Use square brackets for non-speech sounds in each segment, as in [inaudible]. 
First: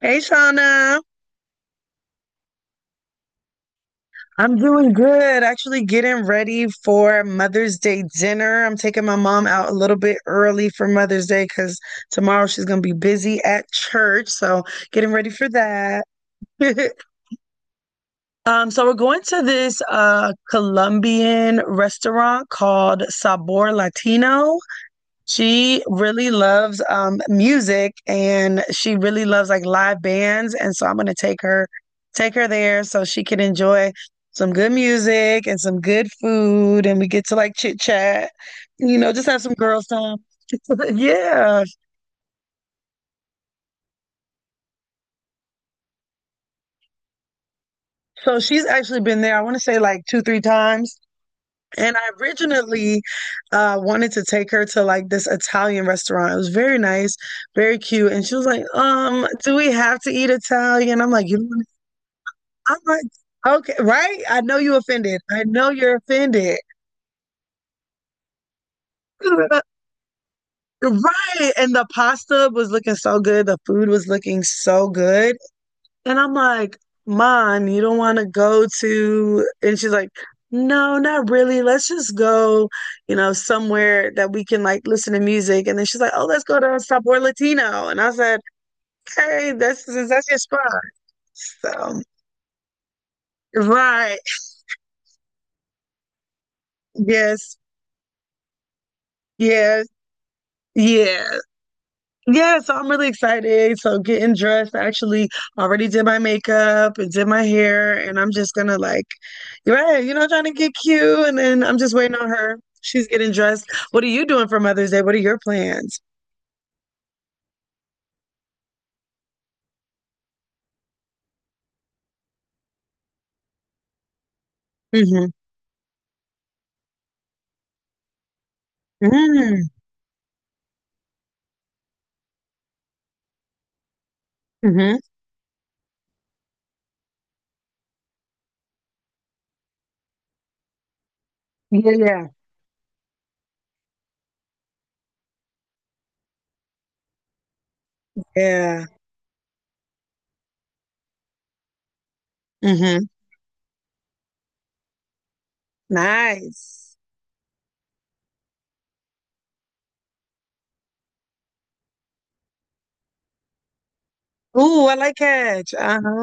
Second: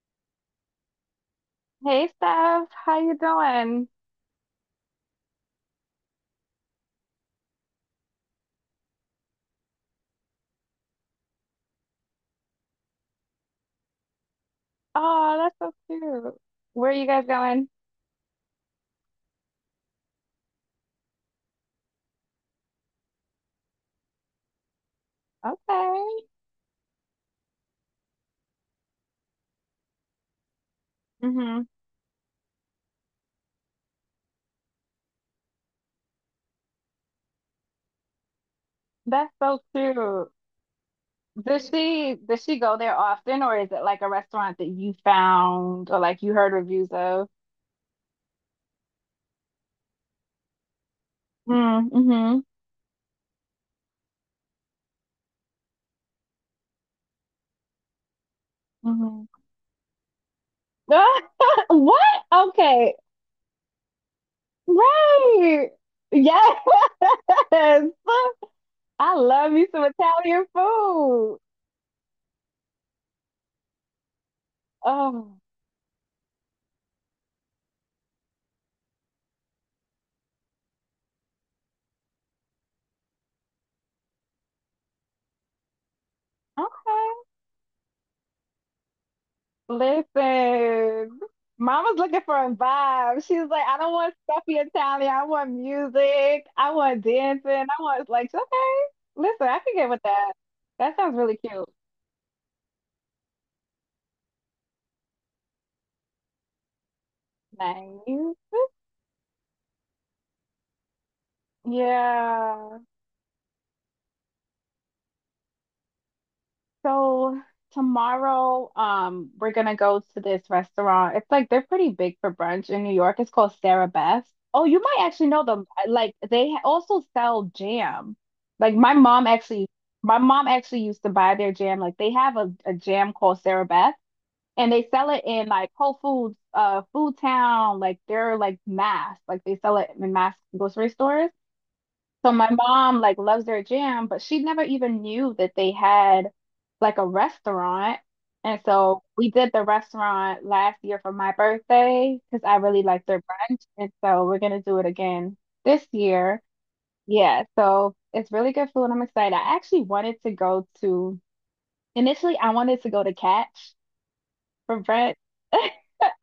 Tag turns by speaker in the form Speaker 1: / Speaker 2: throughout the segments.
Speaker 1: Hey, Shauna.
Speaker 2: Hey Steph, how you doing?
Speaker 1: I'm doing good. Actually, getting ready for Mother's Day dinner. I'm taking my mom out a little bit early for Mother's Day because tomorrow she's going to be busy at church. So, getting ready
Speaker 2: Oh,
Speaker 1: for
Speaker 2: that's so
Speaker 1: that.
Speaker 2: cute. Where are
Speaker 1: [laughs]
Speaker 2: you guys going?
Speaker 1: So we're going to this Colombian restaurant called Sabor Latino. She
Speaker 2: Okay.
Speaker 1: really loves music and she really loves like live bands. And so I'm gonna take
Speaker 2: Hmm.
Speaker 1: her, take her there so she can enjoy some good music and some good food and we get to like chit chat, just
Speaker 2: That's
Speaker 1: have some
Speaker 2: so
Speaker 1: girls time.
Speaker 2: cute.
Speaker 1: [laughs] Yeah.
Speaker 2: Does she go there often, or is it like a restaurant that you found or like you heard reviews of?
Speaker 1: So she's actually been there, I want to say like two, three times. And I
Speaker 2: Mm-hmm.
Speaker 1: originally wanted to take her to like this Italian restaurant. It was very nice, very cute. And she was like,
Speaker 2: Mm-hmm.
Speaker 1: do we have to eat Italian?
Speaker 2: [laughs] What?
Speaker 1: I'm
Speaker 2: Okay.
Speaker 1: like, okay, right? I know you offended. I know
Speaker 2: Right.
Speaker 1: you're offended.
Speaker 2: Yes. [laughs] I love me
Speaker 1: [laughs]
Speaker 2: some Italian food.
Speaker 1: Right. And the pasta was looking so good. The food was looking so good.
Speaker 2: Oh,
Speaker 1: And I'm like, Mom, you don't want to go to. And she's like, no, not really. Let's just go, you know, somewhere that we can like listen to music. And then she's like, oh, let's go to Sabor
Speaker 2: okay.
Speaker 1: Latino. And I said, hey, that's your spot.
Speaker 2: Listen, Mama's
Speaker 1: So,
Speaker 2: looking for a vibe. She's like, I don't want
Speaker 1: right.
Speaker 2: stuffy Italian. I want music. I want dancing.
Speaker 1: Yes.
Speaker 2: I want like, okay, listen, I can
Speaker 1: Yes.
Speaker 2: get with that. That sounds really
Speaker 1: Yeah.
Speaker 2: cute.
Speaker 1: Yeah, so I'm really excited. So getting dressed, I actually already did my makeup and did my hair, and I'm
Speaker 2: Nice.
Speaker 1: just gonna like, right, you know, trying to get cute, and then I'm just waiting on her.
Speaker 2: Yeah.
Speaker 1: She's getting dressed. What are you doing for Mother's Day? What are your plans?
Speaker 2: So tomorrow, we're gonna go to this restaurant. It's like they're pretty big for brunch in New York. It's called Sarah Beth's. Oh, you might
Speaker 1: Mm-hmm.
Speaker 2: actually know them. Like also sell jam. Like my mom
Speaker 1: Mm-hmm.
Speaker 2: actually, my mom actually used to buy their jam. Like they have a jam called Sarah Beth, and they
Speaker 1: Mm-hmm.
Speaker 2: sell it in like Whole Foods, Food Town. Like they're like mass. Like they sell it in mass grocery stores.
Speaker 1: Yeah, yeah,
Speaker 2: So my mom like loves their gym, but she never even knew that they had like a restaurant. And
Speaker 1: yeah.
Speaker 2: so we did the restaurant last year for my birthday because I really like
Speaker 1: Mm-hmm.
Speaker 2: their brunch. And so we're gonna do it again this year.
Speaker 1: Nice.
Speaker 2: Yeah, so it's really good food. I'm excited. I actually wanted to go to Initially I wanted to go to Catch for
Speaker 1: Ooh, I
Speaker 2: brunch.
Speaker 1: like
Speaker 2: [laughs]
Speaker 1: catch.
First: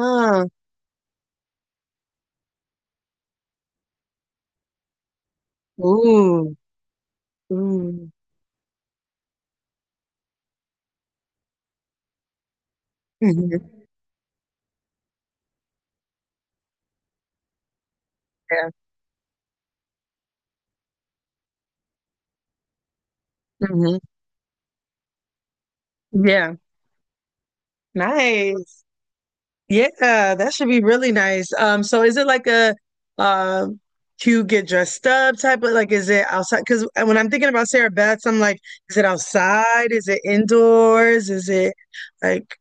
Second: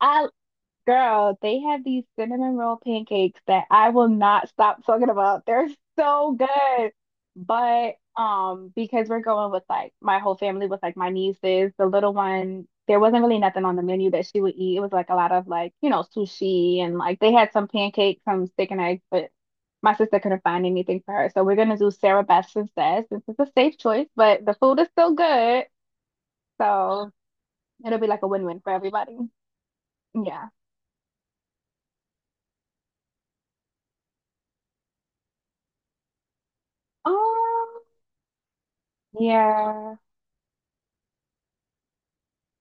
Speaker 2: I Girl, they have these cinnamon roll pancakes that I will not stop talking about. They're so
Speaker 1: Ooh.
Speaker 2: good. But
Speaker 1: Ooh.
Speaker 2: um, because we're going with like my whole family with like my nieces, the little one, there wasn't really nothing on the
Speaker 1: Mm-hmm.
Speaker 2: menu that she would eat. It was like a lot of like, sushi, and like they had some pancakes, some
Speaker 1: Yeah.
Speaker 2: steak and eggs, but my sister couldn't find anything for her. So we're gonna do Sarah Best instead, since it's a safe
Speaker 1: Mm-hmm.
Speaker 2: choice, but the food is still good.
Speaker 1: Yeah.
Speaker 2: So it'll be like a win-win for
Speaker 1: Nice.
Speaker 2: everybody.
Speaker 1: Yeah,
Speaker 2: Yeah.
Speaker 1: that should be really nice. So is it like a uh cute get dressed up type of like is it outside? Because when I'm thinking about
Speaker 2: Um.
Speaker 1: Sarah Beth's, I'm like, is it outside?
Speaker 2: Yeah.
Speaker 1: Is it indoors? Is it like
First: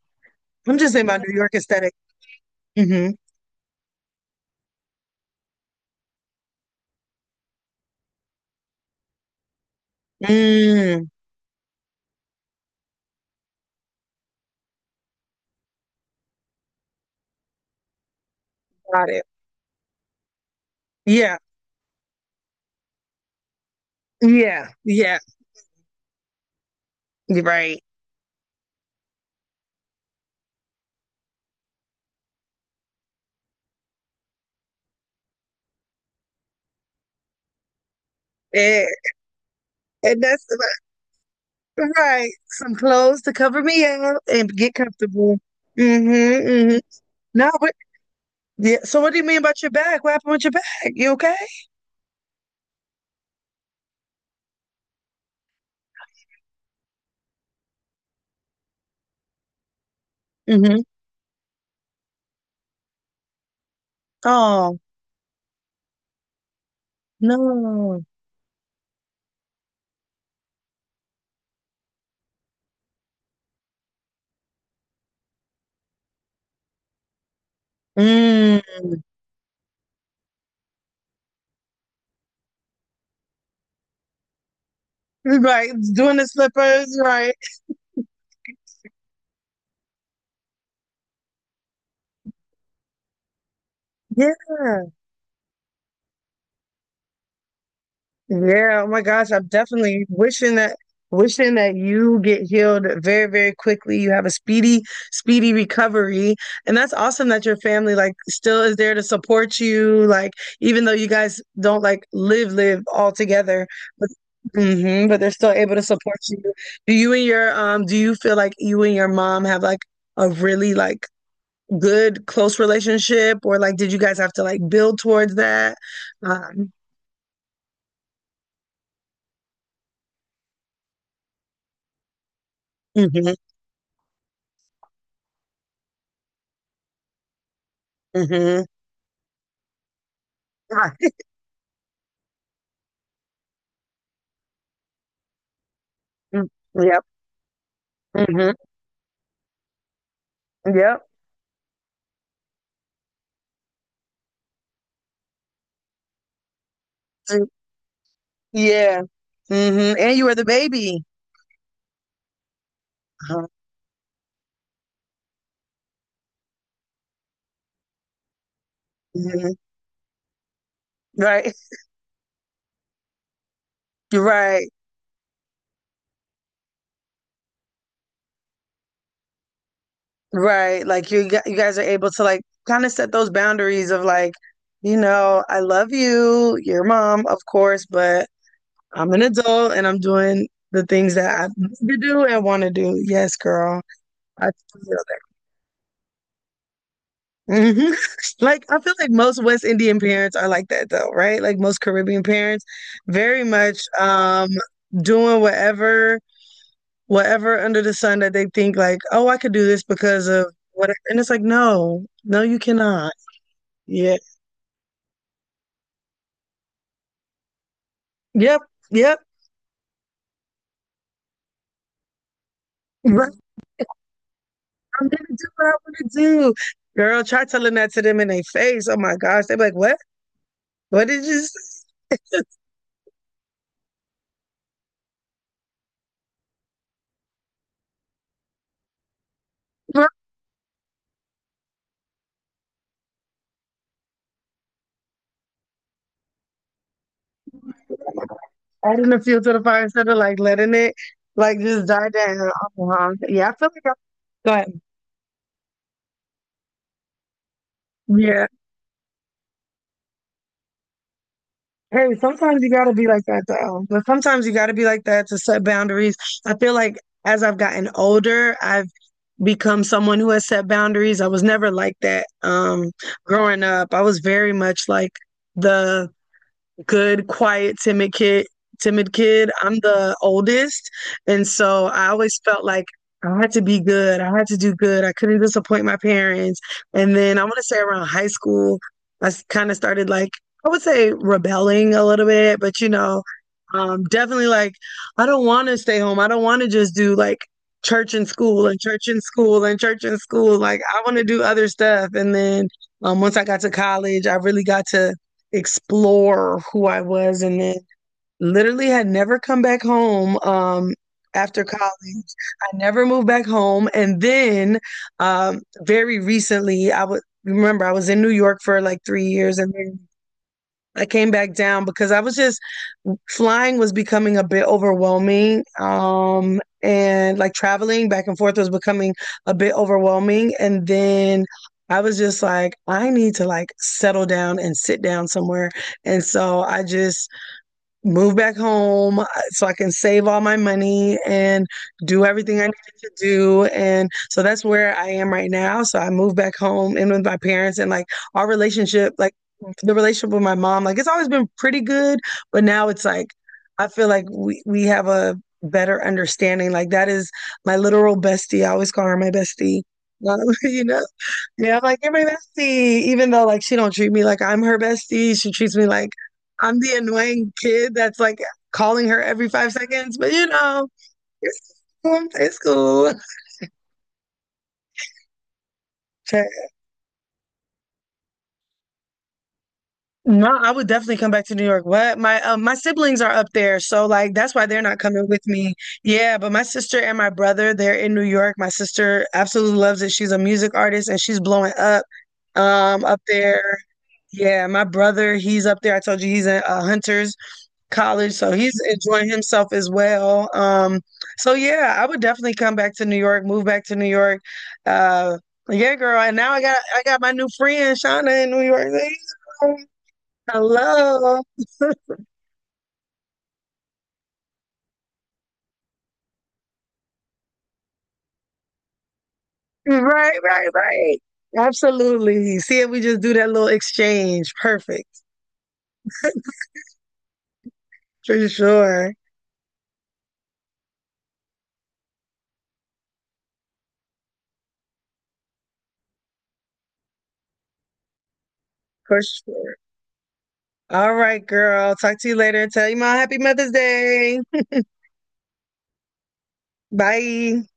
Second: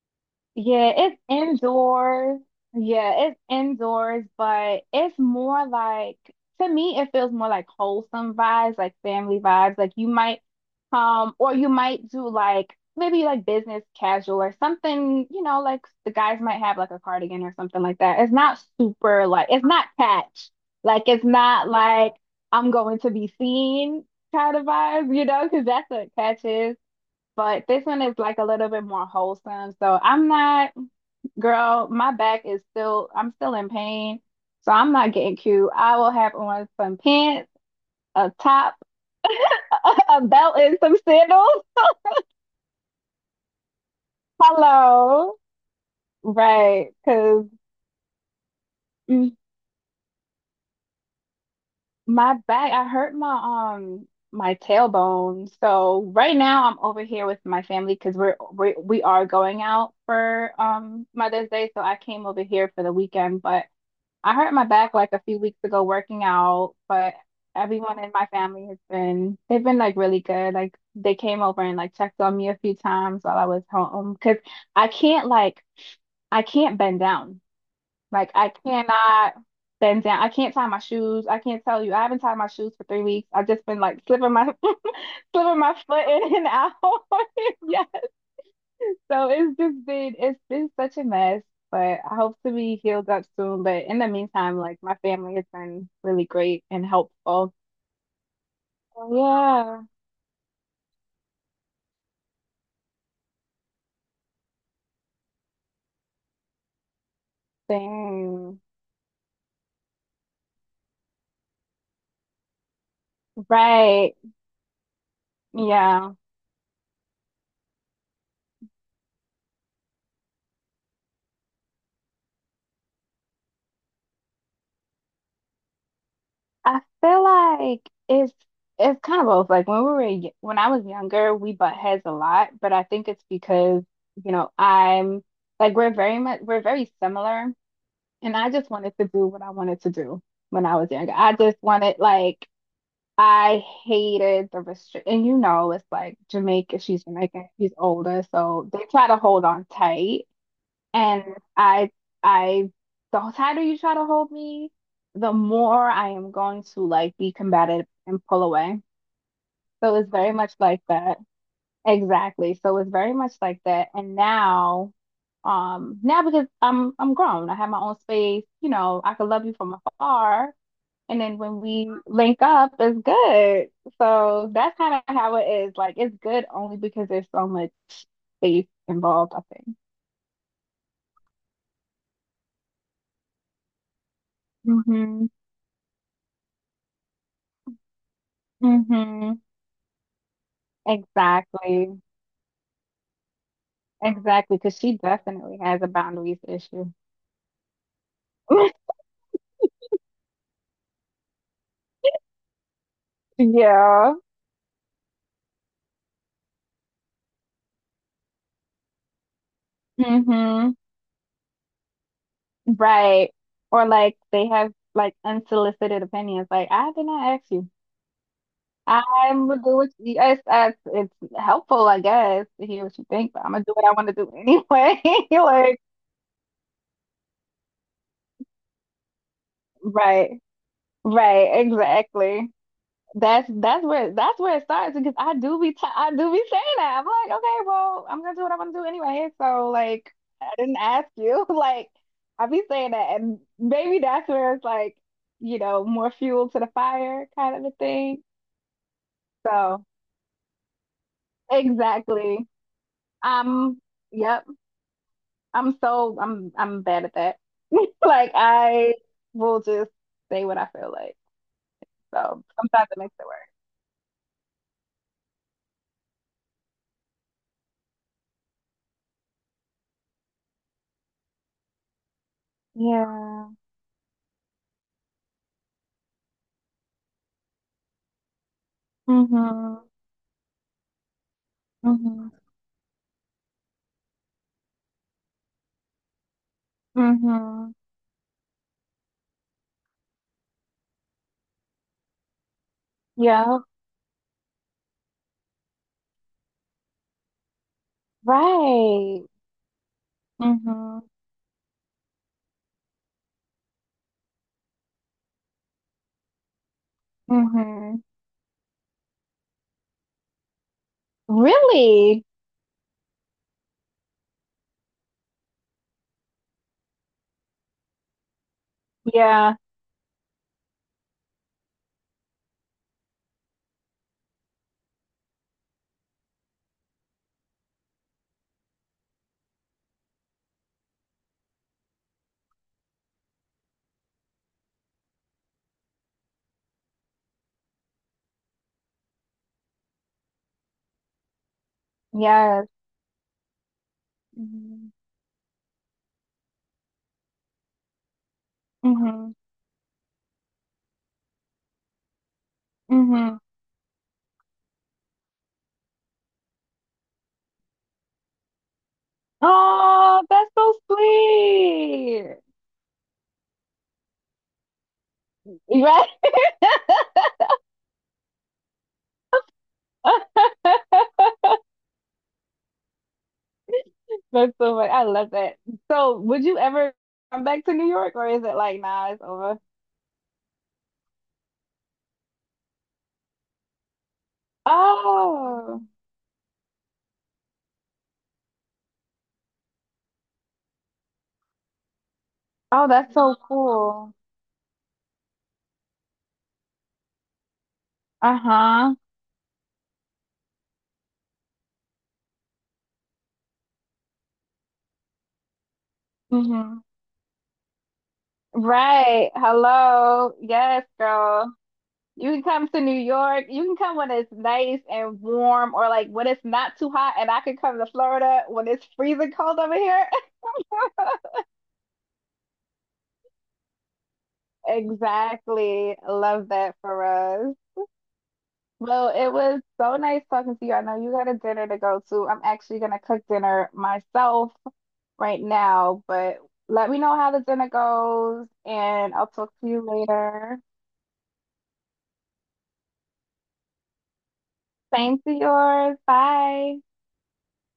Speaker 1: I'm
Speaker 2: Yeah,
Speaker 1: just thinking
Speaker 2: it's
Speaker 1: about New York aesthetic.
Speaker 2: indoors.
Speaker 1: Hmm.
Speaker 2: Yeah, it's indoors, but it's more like, to me it feels more like wholesome vibes, like family vibes. Like you might
Speaker 1: Mm,
Speaker 2: or you might do like maybe like business casual or something, like the guys might have like a cardigan or something like that. It's not
Speaker 1: got it.
Speaker 2: super like, it's not catch. Like it's
Speaker 1: Yeah,
Speaker 2: not like I'm going to be seen kind of
Speaker 1: yeah,
Speaker 2: vibes,
Speaker 1: yeah.
Speaker 2: because that's what catch is.
Speaker 1: You're
Speaker 2: But
Speaker 1: right.
Speaker 2: this one is like a little bit more wholesome. So I'm not, girl, my back is still, I'm still in pain. So I'm not getting cute. I will have on some pants, a top,
Speaker 1: Eh,
Speaker 2: [laughs]
Speaker 1: and
Speaker 2: a belt, and some sandals. [laughs]
Speaker 1: right. Some clothes to cover me up and get
Speaker 2: Hello.
Speaker 1: comfortable. Mm-hmm. Mm-hmm.
Speaker 2: Right. Because
Speaker 1: No, but yeah. So what do you mean about your back? What happened with your back? You okay?
Speaker 2: my back, I hurt my, my tailbone. So right now I'm over here with my family because we are going out for
Speaker 1: Mhm.
Speaker 2: Mother's Day. So I came over here for the weekend, but I hurt my
Speaker 1: Oh,
Speaker 2: back like a few weeks ago working out, but everyone
Speaker 1: no.
Speaker 2: in my family has been, they've been like really good. Like they came over and like checked on me a few times while I was home because I can't like, I can't bend down. Like I
Speaker 1: Mm.
Speaker 2: cannot bend down. I can't tie my shoes. I can't tell you. I haven't tied my shoes for 3 weeks. I've just been like slipping my, [laughs] slipping
Speaker 1: Right.
Speaker 2: my foot
Speaker 1: Doing the
Speaker 2: in and out.
Speaker 1: slippers, right.
Speaker 2: [laughs] Yeah. So it's been such a mess, but I hope to be healed up soon. But in the
Speaker 1: Yeah.
Speaker 2: meantime, like my family has been really great and helpful.
Speaker 1: Yeah. Oh my gosh. I'm
Speaker 2: Yeah,
Speaker 1: definitely wishing that you get healed very, very quickly. You have a speedy, speedy recovery. And that's awesome that your family like
Speaker 2: same.
Speaker 1: still is there to support you. Like, even though you guys don't like live all together, but
Speaker 2: Right.
Speaker 1: hmm but they're still able to
Speaker 2: Yeah.
Speaker 1: support you. Do you and your do you feel like you and your mom have like a really like good close relationship or like did you guys have to like build towards that um
Speaker 2: I feel like it's kind of both. Like when we were when I was younger, we butt heads a lot, but I think it's
Speaker 1: mhm,
Speaker 2: because, you know, I'm like we're very much, we're very similar, and I
Speaker 1: mhm.
Speaker 2: just wanted to do what I wanted to do when I was
Speaker 1: Mm,
Speaker 2: younger.
Speaker 1: [laughs]
Speaker 2: I just wanted like, I hated the restrict, and you know, it's like Jamaica, she's
Speaker 1: yep
Speaker 2: Jamaican, she's older,
Speaker 1: mhm,
Speaker 2: so they try to hold on tight.
Speaker 1: yep
Speaker 2: And I, I, the tighter you try to hold me, the more I am going to like be
Speaker 1: Mm,
Speaker 2: combative and pull away.
Speaker 1: yeah mhm.
Speaker 2: So it's
Speaker 1: And you
Speaker 2: very
Speaker 1: were the
Speaker 2: much like
Speaker 1: baby.
Speaker 2: that. Exactly. So it's very much
Speaker 1: Uh-huh.
Speaker 2: like that. And now, now because I'm grown, I have my own space, you know, I could love
Speaker 1: Mhm.
Speaker 2: you from afar, and then
Speaker 1: Right,
Speaker 2: when we link up, it's good. So
Speaker 1: right,
Speaker 2: that's kind of how it is. Like it's good only because there's so much space involved, I think.
Speaker 1: right, like you guys are able to like kind of set those boundaries of like, you
Speaker 2: Hmm.
Speaker 1: know, I love you, your mom, of course, but I'm an
Speaker 2: Hmm.
Speaker 1: adult and I'm doing the things that I need to
Speaker 2: Exactly.
Speaker 1: do and want to do. Yes, girl, I
Speaker 2: Exactly. Because
Speaker 1: feel
Speaker 2: she definitely has a boundaries issue.
Speaker 1: hmm [laughs] like I
Speaker 2: [laughs]
Speaker 1: feel like most West Indian parents are like that though, right? Like most Caribbean parents, very much
Speaker 2: Yeah.
Speaker 1: doing whatever under the sun that they think like, oh, I could do this because of
Speaker 2: Hmm.
Speaker 1: whatever. And it's like, no, no, you cannot.
Speaker 2: Right. Or
Speaker 1: Yeah.
Speaker 2: like they have like unsolicited opinions. Like I did not ask you.
Speaker 1: Yep. Yep.
Speaker 2: I'm gonna do what yes, that's, it's helpful, I guess, to hear what you think,
Speaker 1: Right.
Speaker 2: but I'm gonna do what I want to do anyway.
Speaker 1: I'm gonna
Speaker 2: [laughs]
Speaker 1: do what I
Speaker 2: Like,
Speaker 1: want to do. Girl, try telling that to them in their face. Oh my gosh, they are like, what?
Speaker 2: right,
Speaker 1: What did you
Speaker 2: right,
Speaker 1: say?
Speaker 2: exactly. That's where that's where it starts because I do be saying that. I'm like, okay, well, I'm gonna do what I want to do anyway. So like,
Speaker 1: [laughs]
Speaker 2: I didn't ask you. [laughs] Like, I be saying that, and maybe that's where it's like, you know, more fuel to the fire kind of a thing.
Speaker 1: Adding the fuel to the fire
Speaker 2: So
Speaker 1: instead of like letting it like just die
Speaker 2: exactly.
Speaker 1: down. Uh-huh. Yeah, I feel
Speaker 2: Um.
Speaker 1: like I-
Speaker 2: Yep.
Speaker 1: Go ahead.
Speaker 2: I'm so I'm bad at that. [laughs] Like
Speaker 1: Yeah.
Speaker 2: I will just say what I feel like.
Speaker 1: Hey,
Speaker 2: So
Speaker 1: sometimes you
Speaker 2: sometimes
Speaker 1: gotta
Speaker 2: it
Speaker 1: be
Speaker 2: makes
Speaker 1: like
Speaker 2: it
Speaker 1: that
Speaker 2: work.
Speaker 1: though. But sometimes you gotta be like that to set boundaries. I feel like as I've gotten older, I've become someone who has set boundaries. I was never like that
Speaker 2: Yeah.
Speaker 1: growing up. I was very much like the good, quiet, timid kid. Timid kid. I'm
Speaker 2: Mhm.
Speaker 1: the oldest, and so I
Speaker 2: Mhm.
Speaker 1: always felt like I had to be good. I had to do good. I couldn't disappoint my parents. And then I want to
Speaker 2: Mhm.
Speaker 1: say around high school, I kind of started like, I would say, rebelling a little bit, but you know,
Speaker 2: Yeah.
Speaker 1: definitely like I don't want to stay home. I don't want to just do like church and school and church and
Speaker 2: Right.
Speaker 1: school and church and school. Like I
Speaker 2: Mhm.
Speaker 1: want to do other stuff. And then once I got to college, I really got to explore who I was and then
Speaker 2: Mhm.
Speaker 1: literally had never come back home after
Speaker 2: Really?
Speaker 1: college. I never moved back home, and then very recently, I would remember I was in New York for like 3
Speaker 2: Yeah.
Speaker 1: years, and then I came back down because I was just flying was becoming a bit overwhelming. And like traveling back and forth was becoming a bit overwhelming. And then I was just like, I need to like settle down and sit down somewhere. And so I just move back home so I can save all my money and do everything I
Speaker 2: Yes.
Speaker 1: needed to do. And so that's
Speaker 2: Mhm.
Speaker 1: where I am right now. So I moved back home in with my parents, and like our relationship, like
Speaker 2: Mhm.
Speaker 1: the relationship with my mom, like it's always been pretty good, but now it's like
Speaker 2: Mhm.
Speaker 1: I feel like we have a better understanding. Like that is my literal bestie. I always call her my bestie.
Speaker 2: Oh, that's
Speaker 1: [laughs]
Speaker 2: so
Speaker 1: You know, yeah, I'm like, you're my
Speaker 2: sweet.
Speaker 1: bestie, even though like she don't treat me like I'm her bestie. She treats me
Speaker 2: Right?
Speaker 1: like I'm the annoying kid that's like calling her every 5 seconds, but you
Speaker 2: [laughs]
Speaker 1: know, it's cool.
Speaker 2: That's so funny. I love that. So,
Speaker 1: Okay.
Speaker 2: would you ever come back to New York, or is it like, nah, it's over?
Speaker 1: No, I would definitely come back to New York. What? My my siblings are up there, so like that's why they're not coming with me.
Speaker 2: Oh,
Speaker 1: Yeah, but my sister and my brother, they're in New York. My sister absolutely loves it. She's a music artist and she's blowing up
Speaker 2: oh, that's
Speaker 1: up
Speaker 2: so [laughs]
Speaker 1: there.
Speaker 2: cool.
Speaker 1: Yeah, my brother, he's up there. I told you he's in Hunters college, so he's
Speaker 2: Uh-huh.
Speaker 1: enjoying himself as well. So yeah, I would definitely come back to New York, move back to New York. Uh, yeah, girl, and now I got
Speaker 2: Hmm.
Speaker 1: I got my new friend Shauna in New York.
Speaker 2: Right. Hello.
Speaker 1: [laughs]
Speaker 2: Yes,
Speaker 1: Hello,
Speaker 2: girl.
Speaker 1: [laughs]
Speaker 2: You can come to New York. You can come when it's nice and warm, or like when it's not too hot, and I can come to Florida when it's freezing cold over here. [laughs]
Speaker 1: right, right, right. Absolutely. See if we just do that little exchange. Perfect.
Speaker 2: Exactly. Love that for us.
Speaker 1: For
Speaker 2: Well,
Speaker 1: sure.
Speaker 2: it was so nice talking to you. I know you got a dinner to go to. I'm actually gonna cook dinner myself right now, but let me know how the dinner goes and
Speaker 1: For
Speaker 2: I'll talk to
Speaker 1: sure.
Speaker 2: you later.
Speaker 1: All right, girl. Talk to you later. Tell you my happy Mother's Day.
Speaker 2: Same to yours. Bye.
Speaker 1: Bye.